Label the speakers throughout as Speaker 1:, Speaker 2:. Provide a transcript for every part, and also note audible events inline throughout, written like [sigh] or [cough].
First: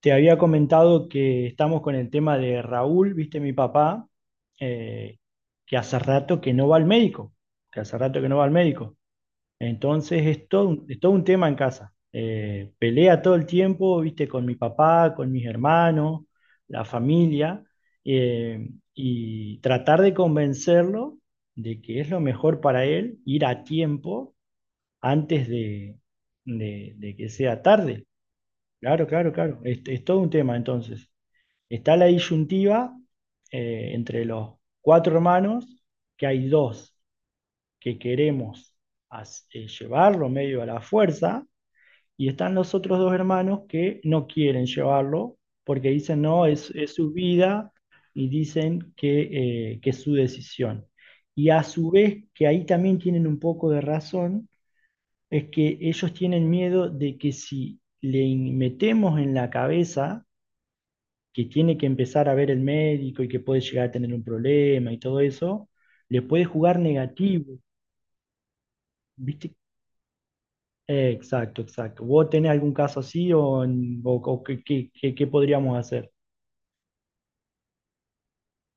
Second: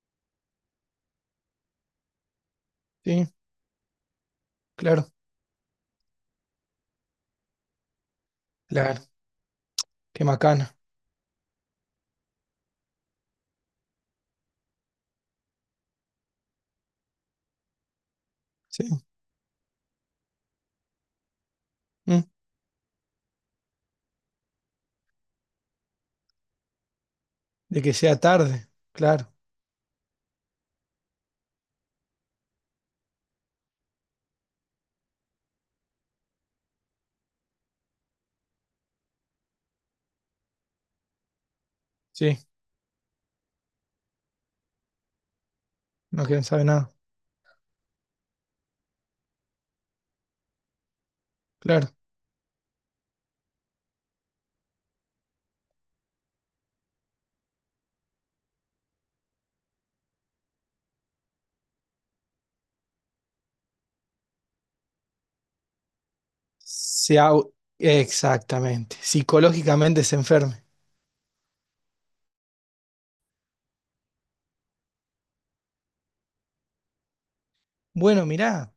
Speaker 1: Te había comentado que estamos con el tema de Raúl,
Speaker 2: Sí,
Speaker 1: viste mi papá,
Speaker 2: claro,
Speaker 1: eh, que hace rato que no va al médico, que hace rato que no va al médico.
Speaker 2: claro, qué
Speaker 1: Entonces es todo,
Speaker 2: macana,
Speaker 1: un- es todo un tema en casa. Pelea todo el tiempo, viste, con mi papá, con mis hermanos, la familia, eh,
Speaker 2: sí,
Speaker 1: y tratar de convencerlo de que es lo
Speaker 2: mm,
Speaker 1: mejor para él ir a tiempo antes de que sea
Speaker 2: de que
Speaker 1: tarde.
Speaker 2: sea tarde,
Speaker 1: Claro,
Speaker 2: claro,
Speaker 1: claro, claro. Es todo un tema entonces. Está la disyuntiva entre los cuatro hermanos, que hay dos que queremos llevarlo medio a la fuerza, y
Speaker 2: sí,
Speaker 1: están los otros dos hermanos que no quieren llevarlo porque dicen,
Speaker 2: no quieren
Speaker 1: no,
Speaker 2: saber
Speaker 1: es,
Speaker 2: nada,
Speaker 1: es su vida y dicen que es su decisión. Y a
Speaker 2: claro,
Speaker 1: su vez, que ahí también tienen un poco de razón, es que ellos tienen miedo de que si le metemos en la cabeza, que tiene que empezar a ver el médico y que puede llegar a tener un problema y todo eso, le puede jugar
Speaker 2: se au-
Speaker 1: negativo,
Speaker 2: exactamente,
Speaker 1: ¿viste?
Speaker 2: psicológicamente se enferme.
Speaker 1: Exacto, exacto. ¿Vos tenés algún caso así o qué podríamos hacer?
Speaker 2: Bueno, mirá,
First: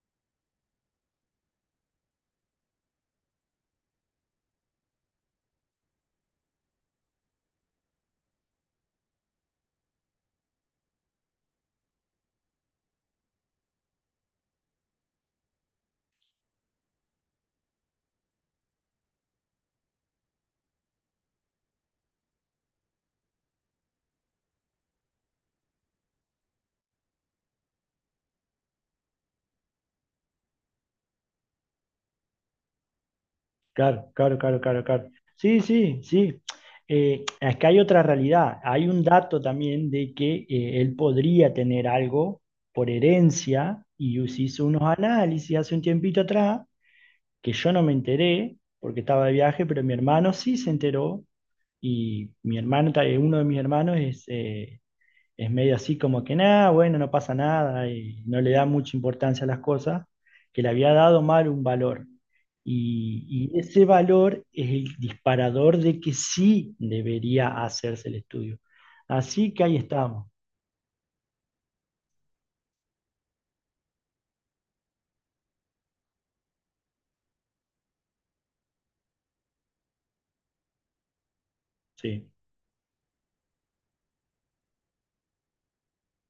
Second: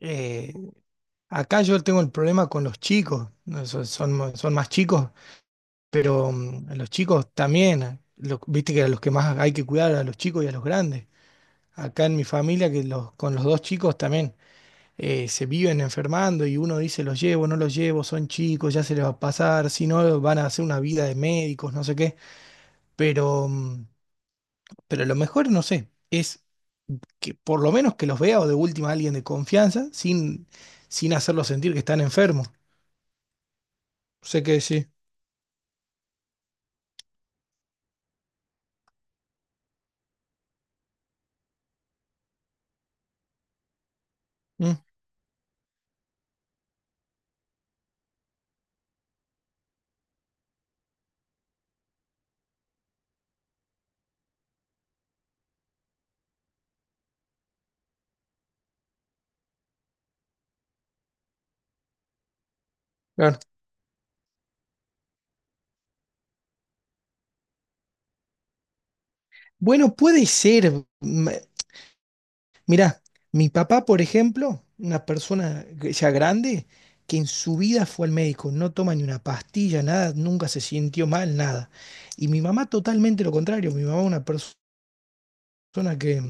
Speaker 2: eh, acá yo tengo el problema con los chicos, no, son, son más chicos, pero a los chicos también, viste que a los que más hay que cuidar, a los chicos y a los grandes. Acá en mi familia, que los, con los dos chicos también. Se viven enfermando y uno dice los llevo, no los llevo, son chicos, ya se les va a pasar, si no van a hacer una vida de médicos, no sé qué, pero, mm, pero lo mejor, no sé, es que por lo menos que los vea o de última alguien de confianza sin, sin hacerlos sentir que están enfermos.
Speaker 1: Claro, claro,
Speaker 2: Sé
Speaker 1: claro,
Speaker 2: que
Speaker 1: claro,
Speaker 2: sí.
Speaker 1: claro. Sí, sí, sí. Es que hay otra realidad. Hay un dato también de que él podría tener algo por herencia y se hizo
Speaker 2: Mm,
Speaker 1: unos análisis hace un tiempito atrás que yo no me enteré porque estaba de viaje, pero mi hermano sí se enteró. Y mi hermano, uno de mis hermanos es medio así como que nada, bueno, no pasa nada, y no le da mucha importancia a las cosas, que le había dado mal un valor.
Speaker 2: claro.
Speaker 1: Y ese valor es el disparador de que sí debería hacerse el estudio. Así que ahí
Speaker 2: Bueno, puede
Speaker 1: estamos.
Speaker 2: ser. Mirá, mi papá, por ejemplo, una persona ya grande, que en su vida fue al médico, no toma ni una pastilla, nada, nunca se sintió mal, nada. Y
Speaker 1: Sí,
Speaker 2: mi mamá totalmente lo contrario, mi mamá una persona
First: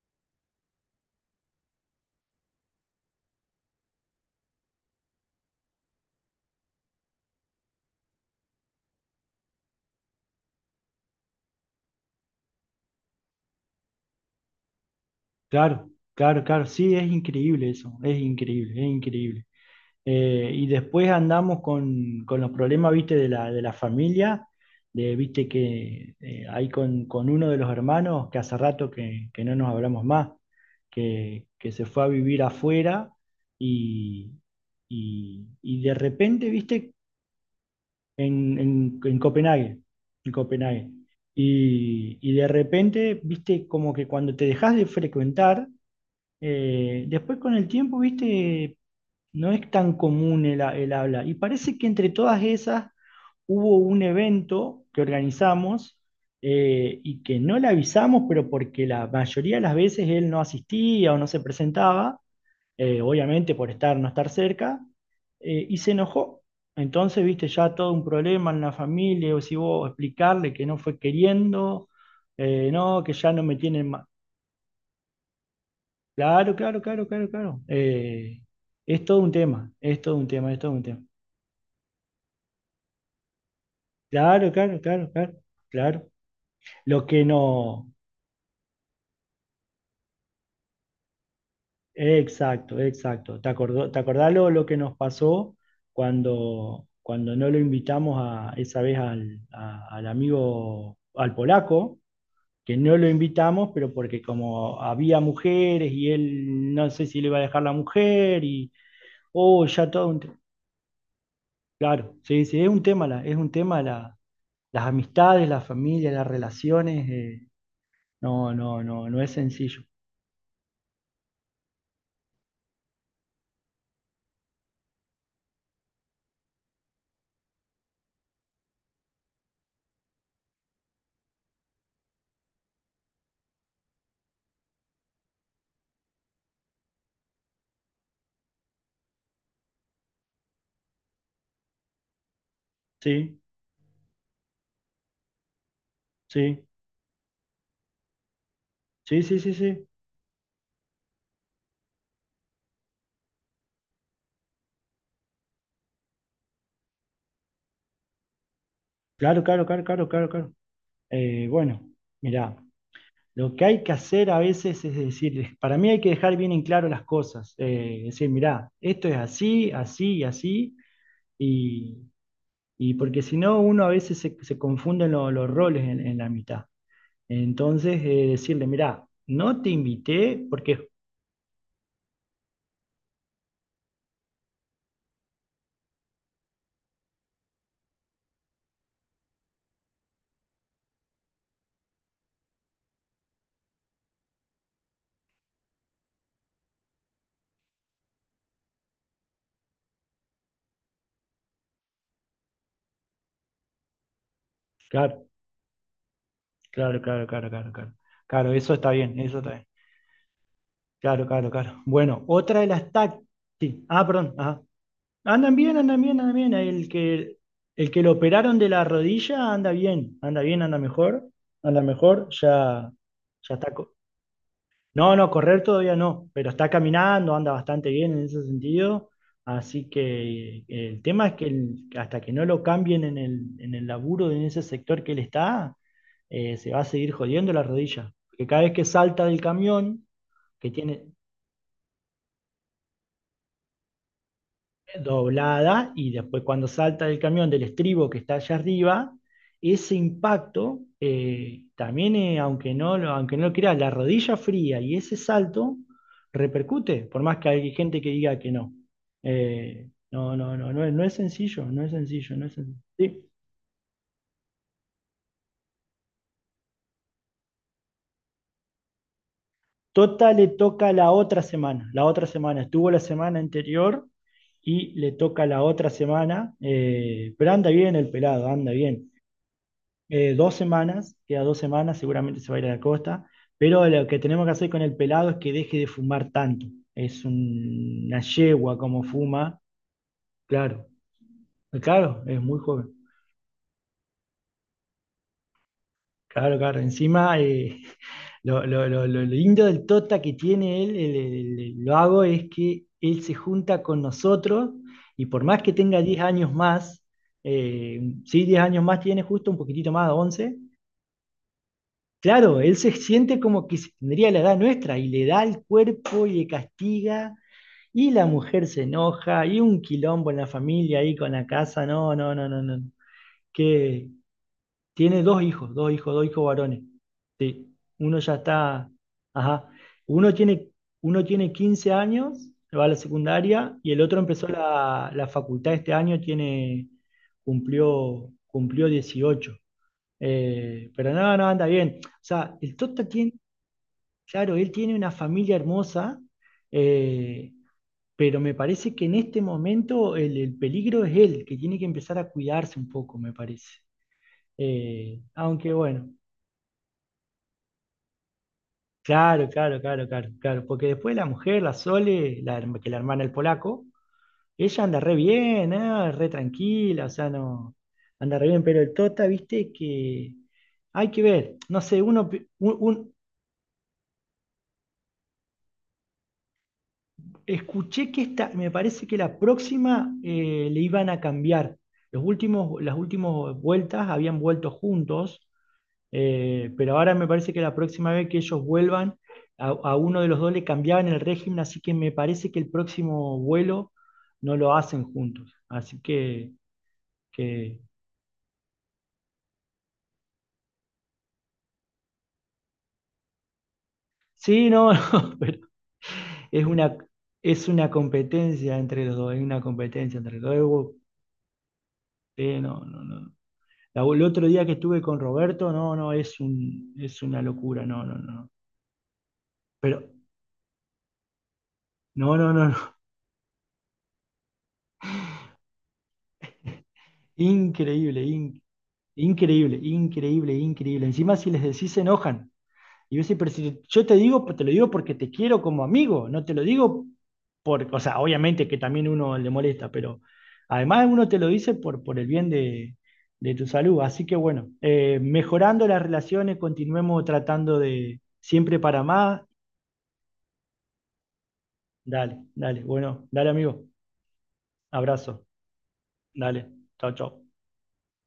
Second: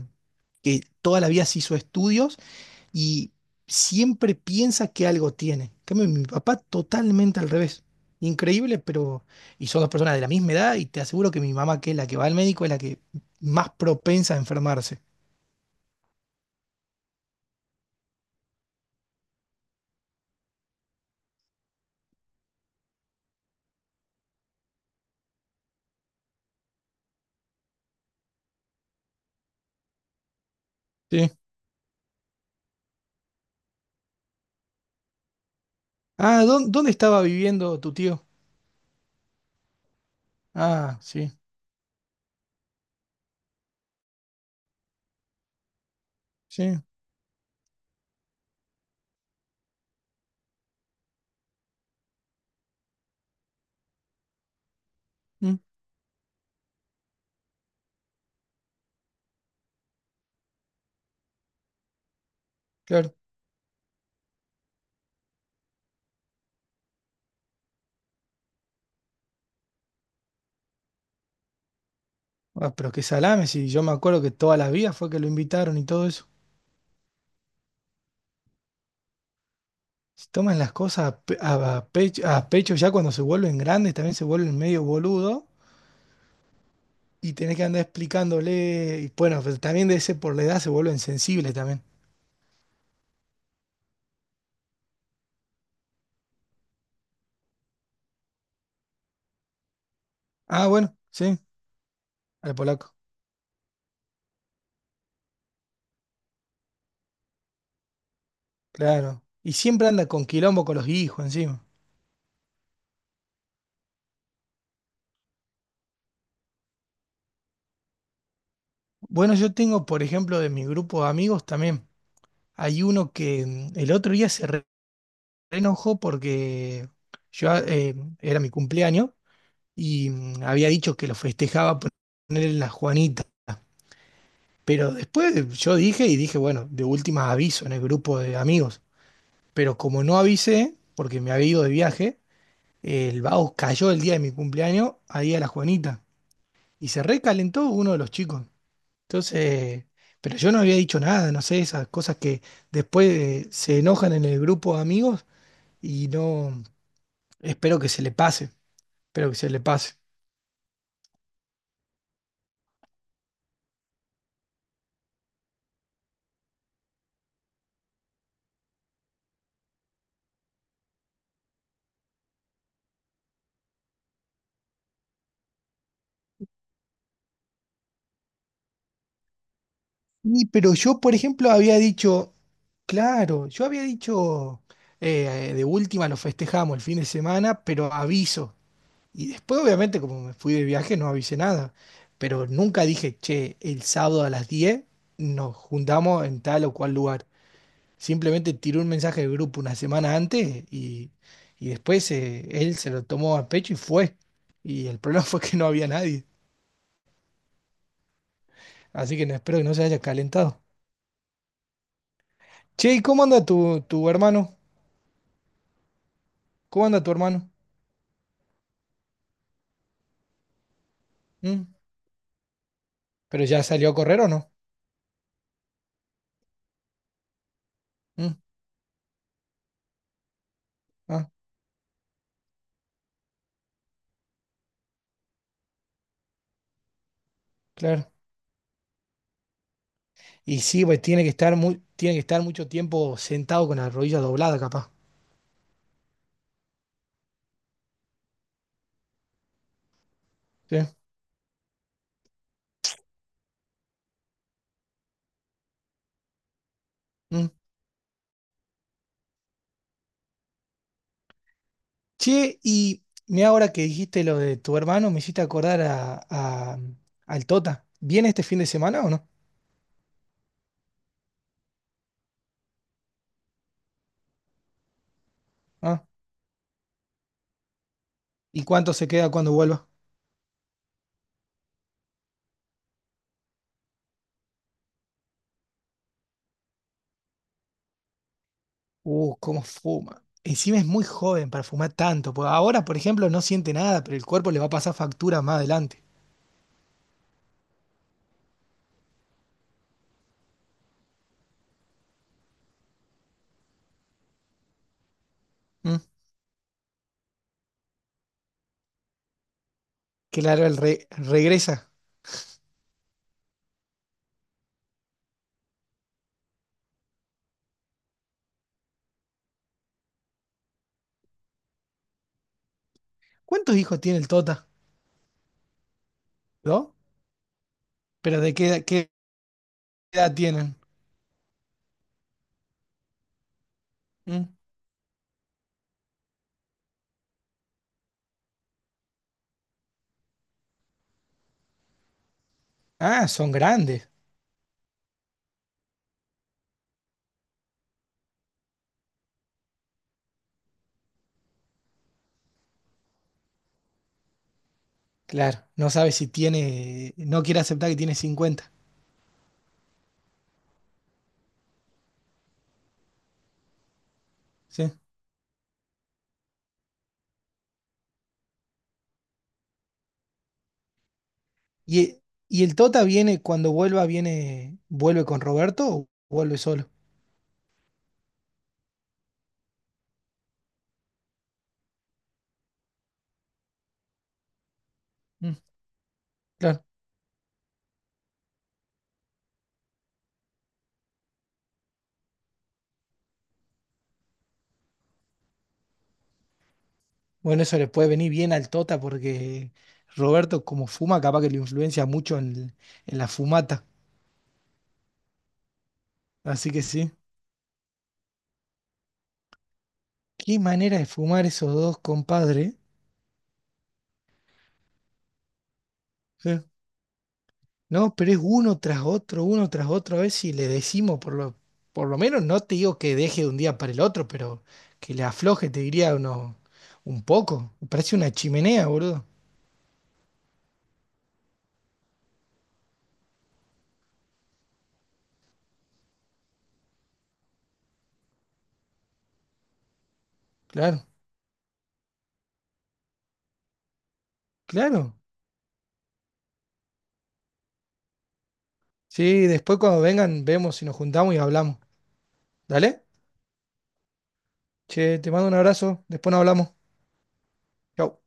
Speaker 2: que toda la vida se hizo estudios y siempre piensa que algo tiene. En cambio, mi papá totalmente al revés. Increíble, pero... Y son dos personas de la misma edad y te aseguro que mi mamá, que es la que va al médico, es la que más propensa a enfermarse.
Speaker 1: claro, claro, claro, sí, es increíble eso, es increíble, es increíble. Y después andamos con los problemas, viste, de la familia, de, viste, que hay con uno de los hermanos que hace rato que no nos hablamos más, que se fue a vivir afuera y, y de
Speaker 2: Ah,
Speaker 1: repente,
Speaker 2: ¿dónde
Speaker 1: viste,
Speaker 2: estaba viviendo tu tío?
Speaker 1: en Copenhague, en Copenhague.
Speaker 2: Ah, sí,
Speaker 1: Y de repente, viste, como que cuando te dejas de frecuentar,
Speaker 2: sí,
Speaker 1: después con el tiempo, viste, no es tan común el habla. Y parece que entre todas esas hubo un evento que
Speaker 2: mm,
Speaker 1: organizamos y que no le avisamos, pero porque la mayoría de las veces él no asistía o no se presentaba,
Speaker 2: claro.
Speaker 1: obviamente por estar, no estar cerca, y se enojó. Entonces, viste, ya todo un problema en la familia, o si vos explicarle que no fue queriendo,
Speaker 2: Ah, pero qué
Speaker 1: no, que ya no
Speaker 2: salame,
Speaker 1: me
Speaker 2: si yo
Speaker 1: tienen.
Speaker 2: me acuerdo que todas las vidas fue que lo invitaron y todo eso.
Speaker 1: Claro, claro, claro, claro, claro. Es todo un tema, es todo un
Speaker 2: Si
Speaker 1: tema, es
Speaker 2: toman
Speaker 1: todo
Speaker 2: las
Speaker 1: un tema.
Speaker 2: cosas a, a pecho ya cuando se vuelven grandes, también se
Speaker 1: Claro,
Speaker 2: vuelven
Speaker 1: claro,
Speaker 2: medio
Speaker 1: claro, claro,
Speaker 2: boludo
Speaker 1: claro. Lo que
Speaker 2: y tenés que andar
Speaker 1: no,
Speaker 2: explicándole. Y bueno, pero también de ese por la edad se vuelven sensibles también.
Speaker 1: exacto, exacto. ¿Te acordás lo que nos pasó cuando no lo invitamos a, esa vez al, a- al
Speaker 2: Ah, bueno,
Speaker 1: amigo, al
Speaker 2: sí,
Speaker 1: polaco,
Speaker 2: al
Speaker 1: que
Speaker 2: polaco,
Speaker 1: no lo invitamos, pero porque como había mujeres y él no sé si le iba a dejar la mujer y,
Speaker 2: claro. Y
Speaker 1: oh,
Speaker 2: siempre
Speaker 1: ya
Speaker 2: anda
Speaker 1: todo un...
Speaker 2: con
Speaker 1: te-
Speaker 2: quilombo con los hijos encima.
Speaker 1: Claro, sí, sí, es un tema, la las amistades, la familia, las relaciones, no, no, no, no es
Speaker 2: Bueno, yo
Speaker 1: sencillo.
Speaker 2: tengo, por ejemplo, de mi grupo de amigos también. Hay uno que el otro día se enojó porque yo era mi cumpleaños y había dicho que lo festejaba ponerle la Juanita. Pero después yo dije, bueno, de última aviso en el grupo de amigos. Pero como no avisé, porque me había ido de viaje, el
Speaker 1: Sí,
Speaker 2: vago cayó el día de mi cumpleaños ahí a la Juanita.
Speaker 1: sí,
Speaker 2: Y se recalentó uno de los chicos.
Speaker 1: sí, sí, sí,
Speaker 2: Entonces,
Speaker 1: sí.
Speaker 2: pero yo no había dicho nada, no sé, esas cosas que después se enojan en el grupo de amigos y no, espero que se le pase. Espero que
Speaker 1: Claro,
Speaker 2: se le
Speaker 1: claro, claro,
Speaker 2: pase.
Speaker 1: claro, claro, claro. Bueno, mirá, lo que hay que hacer a veces es decir, para mí hay que dejar bien en claro las cosas. Decir, mirá, esto es así, así y así, y, y porque si no, uno a veces se confunden los roles en la mitad. Entonces, decirle, mirá, no te invité
Speaker 2: Y, pero
Speaker 1: porque...
Speaker 2: yo, por ejemplo, había dicho, claro, yo había dicho, de última lo festejamos el fin de semana, pero aviso. Y después, obviamente, como me fui de viaje, no avisé nada. Pero nunca dije, che, el sábado a las 10 nos juntamos en tal o cual lugar. Simplemente tiré un mensaje de grupo una semana antes y después él se lo tomó a pecho y fue. Y el problema [laughs]
Speaker 1: Claro,
Speaker 2: fue que no había nadie.
Speaker 1: claro, claro, claro, claro, claro. Claro, eso está
Speaker 2: Así
Speaker 1: bien,
Speaker 2: que no,
Speaker 1: eso está
Speaker 2: espero que
Speaker 1: bien.
Speaker 2: no se haya calentado.
Speaker 1: Claro, claro, claro. Bueno, otra de las
Speaker 2: Che, ¿y cómo
Speaker 1: tácticas.
Speaker 2: anda
Speaker 1: Sí. Ah,
Speaker 2: tu
Speaker 1: perdón.
Speaker 2: hermano?
Speaker 1: Ajá. Andan bien, andan bien, andan bien.
Speaker 2: ¿Cómo
Speaker 1: El
Speaker 2: anda tu
Speaker 1: que,
Speaker 2: hermano?
Speaker 1: el que lo operaron de la rodilla anda bien, anda bien, anda mejor,
Speaker 2: ¿Mm?
Speaker 1: anda mejor. Ya,
Speaker 2: ¿Pero
Speaker 1: ya
Speaker 2: ya
Speaker 1: está,
Speaker 2: salió a correr o no?
Speaker 1: no, no, correr todavía no, pero está caminando, anda bastante bien en
Speaker 2: ¿Mm?
Speaker 1: ese sentido. Así que el
Speaker 2: Ah,
Speaker 1: tema es que hasta que no lo cambien en el laburo, en ese sector que él está, se va a seguir jodiendo la
Speaker 2: claro.
Speaker 1: rodilla. Porque cada vez que salta del camión,
Speaker 2: Y
Speaker 1: que
Speaker 2: sí, pues
Speaker 1: tiene,
Speaker 2: tiene que tiene que estar mucho tiempo sentado con la rodilla doblada, capaz.
Speaker 1: doblada y después cuando salta del camión del estribo que está allá arriba, ese
Speaker 2: ¿Sí?
Speaker 1: impacto, también aunque no lo creas, la rodilla fría y ese salto repercute, por más que
Speaker 2: ¿Mm?
Speaker 1: hay gente que diga que no. No, no, no, no, no es sencillo, no es sencillo, no es
Speaker 2: Che,
Speaker 1: sencillo.
Speaker 2: y
Speaker 1: Sí.
Speaker 2: mira ahora que dijiste lo de tu hermano, me hiciste acordar al Tota. ¿Viene este fin de semana o no?
Speaker 1: Tota le toca la otra semana, estuvo la semana anterior y le toca la otra
Speaker 2: Ah,
Speaker 1: semana, pero anda bien el pelado,
Speaker 2: ¿y
Speaker 1: anda
Speaker 2: cuánto se
Speaker 1: bien.
Speaker 2: queda cuando vuelva?
Speaker 1: Dos semanas, queda dos semanas, seguramente se va a ir a la costa, pero lo que tenemos que hacer con el pelado es que deje de fumar tanto. Es una yegua como fuma,
Speaker 2: Cómo fuma. Encima es
Speaker 1: claro,
Speaker 2: muy joven para fumar
Speaker 1: claro,
Speaker 2: tanto.
Speaker 1: es
Speaker 2: Pues
Speaker 1: muy
Speaker 2: ahora,
Speaker 1: joven,
Speaker 2: por ejemplo, no siente nada, pero el cuerpo le va a pasar factura más adelante.
Speaker 1: claro, claro. Encima, [laughs] lo lindo del Tota que tiene el vago, es que él se junta con nosotros y por más que
Speaker 2: ¿Mm?
Speaker 1: tenga 10 años más, sí, 10 años más tiene, justo un poquitito más, 11.
Speaker 2: Claro, regresa.
Speaker 1: Claro, él se siente como que si tendría la edad nuestra y le da el cuerpo y le castiga y la mujer se enoja y un quilombo en la familia ahí con la casa, no, no, no, no, no.
Speaker 2: ¿Cuántos hijos
Speaker 1: Que
Speaker 2: tiene el Tota?
Speaker 1: tiene dos hijos, dos hijos, dos hijos varones.
Speaker 2: ¿Dos?
Speaker 1: Sí, uno ya está,
Speaker 2: Qué
Speaker 1: ajá, uno
Speaker 2: edad
Speaker 1: tiene,
Speaker 2: tienen?
Speaker 1: uno tiene 15 años, va a la secundaria y el otro
Speaker 2: Mm.
Speaker 1: empezó la, la facultad este año, tiene, cumplió 18. Pero no, no, anda bien. O sea, el Tota
Speaker 2: Ah,
Speaker 1: tiene.
Speaker 2: son grandes.
Speaker 1: Claro, él tiene una familia hermosa, eh, pero me parece que en este momento el peligro es él, que tiene que empezar a cuidarse un poco, me parece.
Speaker 2: Claro,
Speaker 1: Aunque
Speaker 2: no
Speaker 1: bueno,
Speaker 2: sabe si tiene, no quiere aceptar que tiene 50.
Speaker 1: claro, claro, claro, claro, claro, porque después la mujer, la Sole, la hermana del polaco, ella
Speaker 2: ¿Sí?
Speaker 1: anda re bien, ah, re tranquila, o sea, no, anda re bien, pero el Tota, viste que hay que ver, no sé,
Speaker 2: ¿Y,
Speaker 1: uno, pi-
Speaker 2: y el
Speaker 1: un-
Speaker 2: Tota
Speaker 1: un-
Speaker 2: viene, cuando vuelva, viene, vuelve con Roberto o vuelve solo?
Speaker 1: Escuché que me parece que la próxima le iban a cambiar. Los últimos, las últimas vueltas habían vuelto juntos,
Speaker 2: Mm, claro.
Speaker 1: pero ahora me parece que la próxima vez que ellos vuelvan, a uno de los dos le cambiaban el régimen, así que me parece que el próximo vuelo no lo hacen juntos. Así que,
Speaker 2: Bueno, eso
Speaker 1: que-
Speaker 2: le puede venir bien al Tota porque Roberto, como fuma, capaz que lo influencia mucho en la fumata.
Speaker 1: Sí, no, [laughs] no, pero es
Speaker 2: Así que
Speaker 1: una,
Speaker 2: sí.
Speaker 1: es una competencia entre los dos, es una competencia entre los
Speaker 2: Qué
Speaker 1: dos.
Speaker 2: manera de fumar esos dos,
Speaker 1: Eh,
Speaker 2: compadre. ¿Eh?
Speaker 1: no, no, no, el otro día que estuve con Roberto, no, no, es
Speaker 2: Sí.
Speaker 1: un, es una locura, no,
Speaker 2: No,
Speaker 1: no,
Speaker 2: pero es
Speaker 1: no.
Speaker 2: uno tras otro, uno tras
Speaker 1: Pero,
Speaker 2: otro. A ver si le decimos, por lo
Speaker 1: no,
Speaker 2: menos
Speaker 1: no,
Speaker 2: no
Speaker 1: no,
Speaker 2: te
Speaker 1: no.
Speaker 2: digo
Speaker 1: [laughs]
Speaker 2: que deje de un día para el otro, pero que le afloje, te diría uno, un poco. Parece
Speaker 1: Increíble,
Speaker 2: una
Speaker 1: in-
Speaker 2: chimenea, boludo.
Speaker 1: increíble, increíble, increíble. Encima si les decís se enojan. Y yo, sí, pero si yo te digo, te lo digo porque te quiero como amigo, no te lo digo o sea, obviamente que también uno le molesta, pero
Speaker 2: Claro,
Speaker 1: además uno te lo dice por el bien de tu salud. Así que bueno,
Speaker 2: claro.
Speaker 1: mejorando las relaciones, continuemos tratando de siempre para más.
Speaker 2: Sí, después cuando vengan, vemos si nos juntamos y hablamos.
Speaker 1: Dale, dale.
Speaker 2: ¿Dale?
Speaker 1: Bueno, dale, amigo.
Speaker 2: Che, te
Speaker 1: Abrazo.
Speaker 2: mando un abrazo, después nos
Speaker 1: Dale.
Speaker 2: hablamos.
Speaker 1: Chao, chao.
Speaker 2: Chau.